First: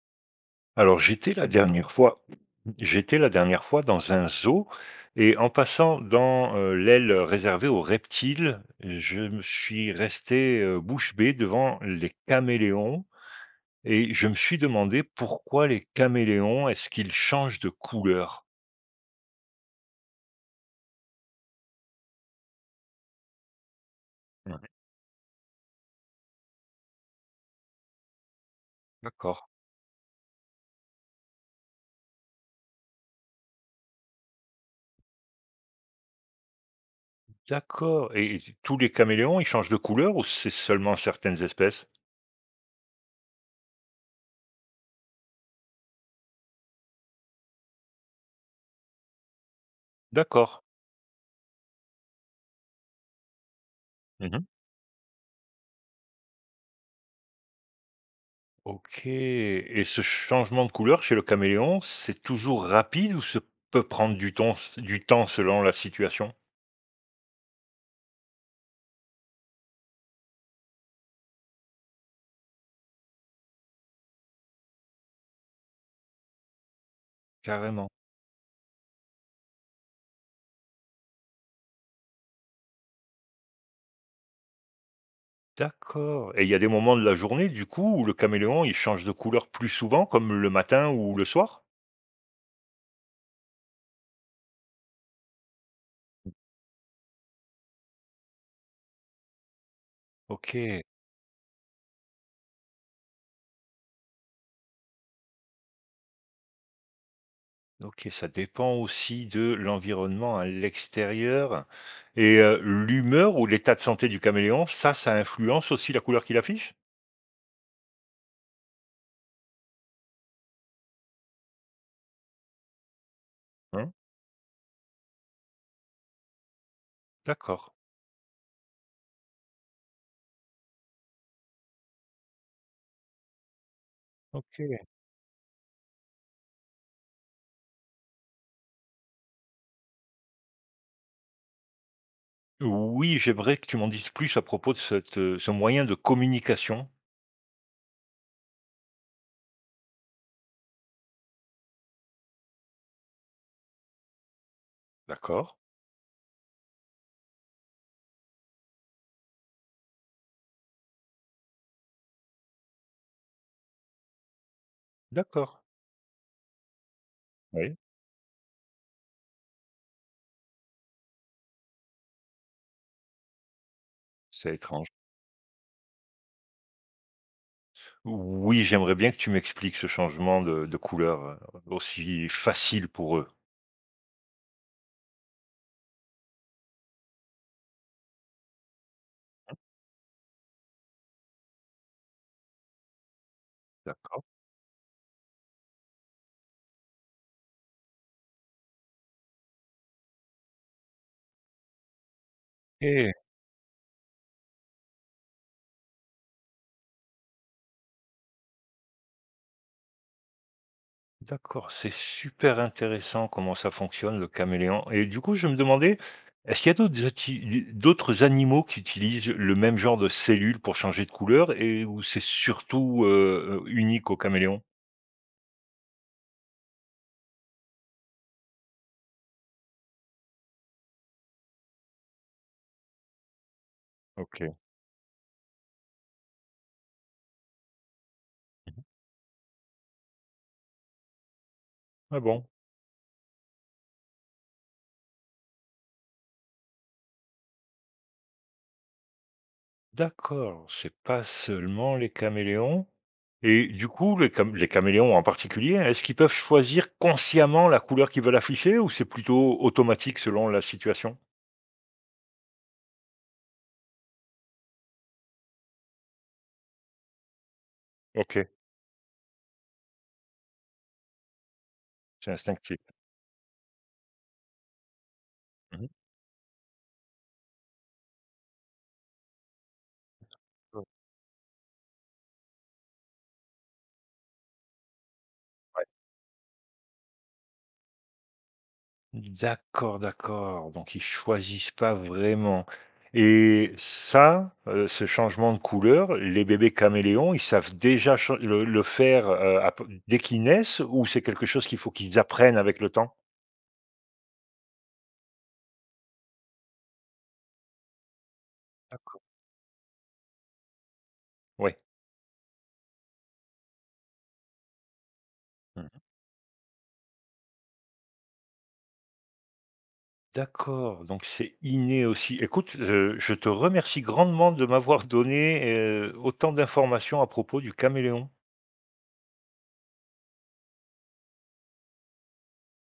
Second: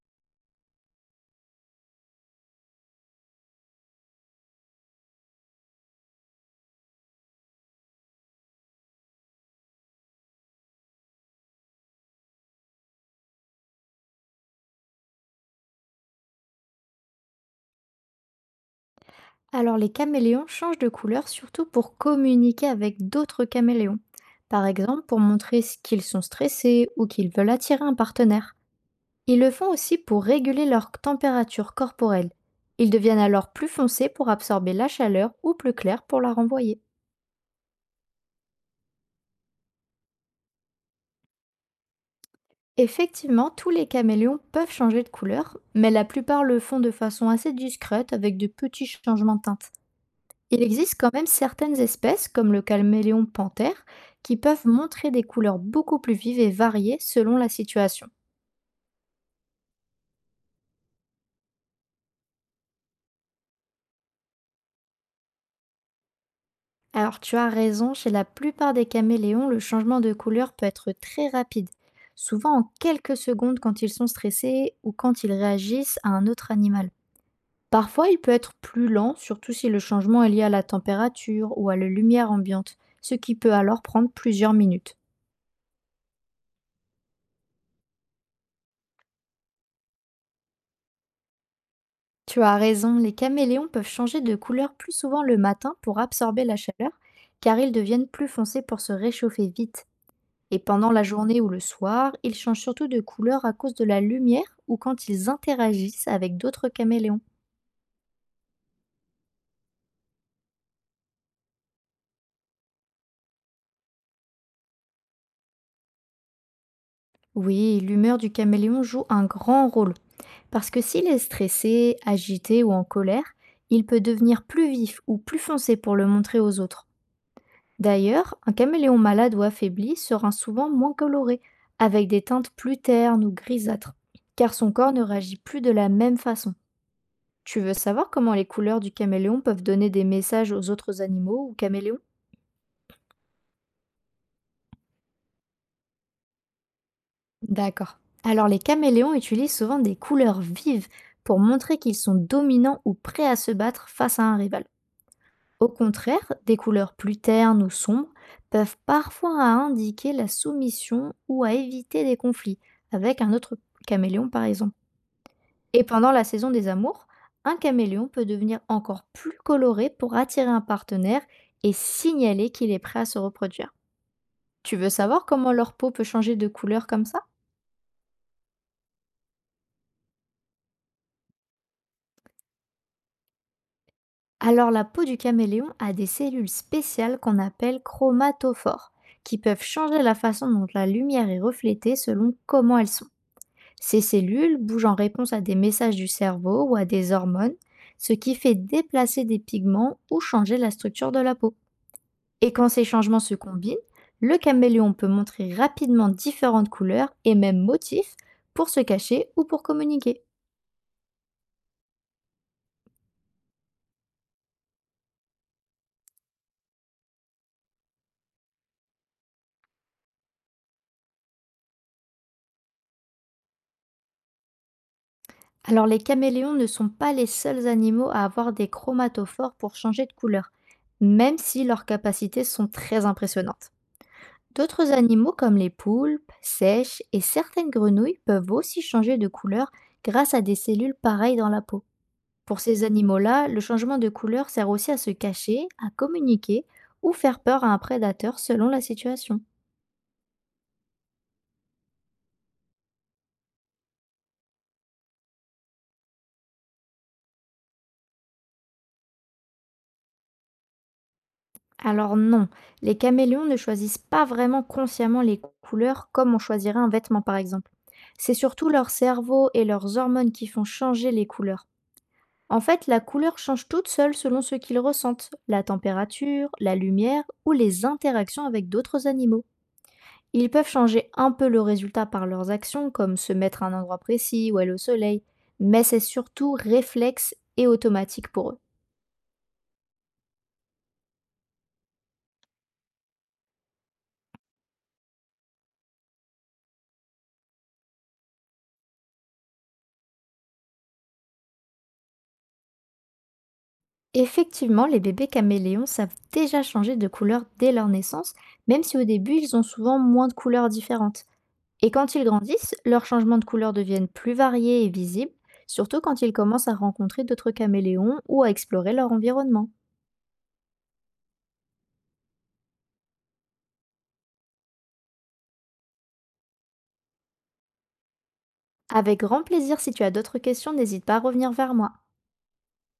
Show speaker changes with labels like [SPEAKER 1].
[SPEAKER 1] Alors, j'étais la dernière fois j'étais la dernière fois dans un zoo et en passant dans, l'aile réservée aux reptiles, je me suis resté, bouche bée devant les caméléons, et je me suis demandé pourquoi les caméléons, est-ce qu'ils changent de couleur?
[SPEAKER 2] Alors les caméléons changent de couleur surtout pour communiquer avec d'autres caméléons.
[SPEAKER 1] Ouais,
[SPEAKER 2] Par exemple, pour montrer qu'ils sont stressés ou qu'ils veulent attirer un partenaire. Ils
[SPEAKER 1] d'accord.
[SPEAKER 2] le font aussi pour réguler leur température corporelle. Ils deviennent alors plus foncés pour absorber la chaleur ou plus clairs pour la renvoyer.
[SPEAKER 1] D'accord, et tous les caméléons, ils changent de couleur ou c'est seulement certaines espèces?
[SPEAKER 2] Effectivement, tous les caméléons peuvent changer de couleur, mais la plupart le font de façon assez discrète avec de petits changements de teinte.
[SPEAKER 1] D'accord.
[SPEAKER 2] Il existe quand même certaines espèces, comme le caméléon panthère, qui
[SPEAKER 1] Mmh.
[SPEAKER 2] peuvent montrer des couleurs beaucoup plus vives et variées selon la situation.
[SPEAKER 1] OK, et ce changement de couleur chez le caméléon, c'est toujours rapide ou ça peut prendre du temps selon la situation?
[SPEAKER 2] Alors tu as raison, chez la plupart des caméléons, le changement de couleur peut être très rapide, souvent en quelques secondes quand ils sont stressés ou quand ils réagissent à un autre animal.
[SPEAKER 1] Carrément.
[SPEAKER 2] Parfois, il peut être plus lent, surtout si le changement est lié à la température ou à la lumière ambiante, ce qui peut alors prendre plusieurs minutes.
[SPEAKER 1] D'accord, et il y a des moments de la journée, du coup, où le caméléon, il change de couleur plus souvent, comme le matin ou le soir?
[SPEAKER 2] Tu as raison, les caméléons peuvent changer de couleur plus souvent le matin pour absorber la chaleur, car ils deviennent plus foncés pour se réchauffer vite. Et
[SPEAKER 1] OK.
[SPEAKER 2] pendant la journée ou le soir, ils changent surtout de couleur à cause de la lumière ou quand ils interagissent avec d'autres caméléons.
[SPEAKER 1] OK, ça dépend aussi de l'environnement à l'extérieur, et l'humeur ou l'état de santé du caméléon, ça influence aussi la couleur qu'il affiche?
[SPEAKER 2] Oui, l'humeur du caméléon joue un grand rôle, parce que s'il est stressé, agité ou en colère, il
[SPEAKER 1] Hein?
[SPEAKER 2] peut devenir plus vif ou plus foncé pour le montrer aux autres.
[SPEAKER 1] D'accord.
[SPEAKER 2] D'ailleurs, un caméléon malade ou affaibli sera souvent moins coloré, avec des teintes plus ternes ou grisâtres, car son
[SPEAKER 1] OK.
[SPEAKER 2] corps ne réagit plus de la même façon. Tu veux savoir comment les couleurs du caméléon peuvent donner des messages aux autres animaux ou caméléons?
[SPEAKER 1] Oui, j'aimerais que tu m'en dises plus à propos de cette, ce moyen de communication.
[SPEAKER 2] D'accord. Alors les caméléons utilisent souvent des couleurs vives pour montrer qu'ils sont dominants ou prêts à se battre face à un rival.
[SPEAKER 1] D'accord,
[SPEAKER 2] Au contraire, des couleurs plus ternes ou sombres peuvent parfois indiquer la soumission ou à éviter des conflits, avec un autre caméléon par exemple.
[SPEAKER 1] d'accord.
[SPEAKER 2] Et pendant la saison des amours, un
[SPEAKER 1] Oui,
[SPEAKER 2] caméléon peut devenir encore plus coloré pour attirer un partenaire et signaler qu'il est prêt à se reproduire.
[SPEAKER 1] c'est
[SPEAKER 2] Tu
[SPEAKER 1] étrange.
[SPEAKER 2] veux savoir comment leur peau peut changer de couleur comme ça?
[SPEAKER 1] Oui, j'aimerais bien que tu m'expliques ce changement de couleur, aussi facile pour eux.
[SPEAKER 2] Alors la peau du caméléon a des cellules spéciales qu'on appelle chromatophores, qui peuvent changer la façon dont la lumière est reflétée selon comment elles sont. Ces
[SPEAKER 1] D'accord.
[SPEAKER 2] cellules bougent en réponse à des messages du cerveau ou à des hormones, ce qui fait déplacer des pigments ou changer la structure de la peau. Et quand ces
[SPEAKER 1] OK,
[SPEAKER 2] changements se combinent, le caméléon peut montrer rapidement différentes couleurs et même motifs pour se cacher ou pour communiquer.
[SPEAKER 1] d'accord, c'est super intéressant comment ça fonctionne le caméléon, et du coup, je me demandais, est-ce qu'il y a d'autres animaux qui utilisent le même genre de cellules pour changer de couleur, et où c'est surtout, unique au caméléon?
[SPEAKER 2] Alors les caméléons ne sont pas les seuls animaux à avoir des chromatophores pour changer de couleur, même si leurs capacités sont très impressionnantes.
[SPEAKER 1] OK.
[SPEAKER 2] D'autres animaux comme les poulpes, sèches et certaines grenouilles peuvent aussi changer de couleur grâce à des cellules pareilles dans la peau.
[SPEAKER 1] Ah bon?
[SPEAKER 2] Pour ces animaux-là, le changement de couleur sert aussi à se cacher, à communiquer ou faire peur à un prédateur selon la situation.
[SPEAKER 1] D'accord, c'est pas seulement les caméléons? Et du coup, les caméléons en particulier, hein, est-ce qu'ils peuvent choisir consciemment la couleur qu'ils veulent afficher ou c'est plutôt automatique selon la situation?
[SPEAKER 2] Alors non, les caméléons ne choisissent pas vraiment consciemment les couleurs comme on choisirait un vêtement par exemple. C'est
[SPEAKER 1] OK,
[SPEAKER 2] surtout leur cerveau et leurs hormones qui font changer les couleurs.
[SPEAKER 1] c'est
[SPEAKER 2] En
[SPEAKER 1] instinctif.
[SPEAKER 2] fait, la couleur change toute seule selon ce qu'ils ressentent, la
[SPEAKER 1] Mmh.
[SPEAKER 2] température, la lumière ou les interactions avec d'autres animaux. Ils peuvent
[SPEAKER 1] Mmh,
[SPEAKER 2] changer un peu le résultat par leurs actions, comme se mettre à un endroit précis ou aller au soleil, mais
[SPEAKER 1] ouais.
[SPEAKER 2] c'est surtout réflexe et automatique pour eux.
[SPEAKER 1] D'accord, d'accord, donc ils choisissent pas vraiment, et ça, ce changement de couleur, les bébés caméléons, ils savent déjà cha le faire, à dès qu'ils naissent ou c'est quelque chose qu'il faut qu'ils apprennent avec le temps?
[SPEAKER 2] Effectivement, les bébés caméléons savent déjà changer de couleur dès leur naissance, même si au
[SPEAKER 1] D'accord.
[SPEAKER 2] début ils ont souvent moins de couleurs différentes.
[SPEAKER 1] Ouais.
[SPEAKER 2] Et quand ils grandissent, leurs changements de couleur deviennent plus variés et visibles, surtout
[SPEAKER 1] Mmh.
[SPEAKER 2] quand ils commencent à rencontrer d'autres caméléons ou à explorer leur environnement.
[SPEAKER 1] D'accord, donc c'est inné aussi. Écoute, je te remercie grandement de m'avoir donné, autant d'informations à propos du caméléon.
[SPEAKER 2] Avec grand plaisir, si tu as d'autres questions, n'hésite pas à revenir vers moi.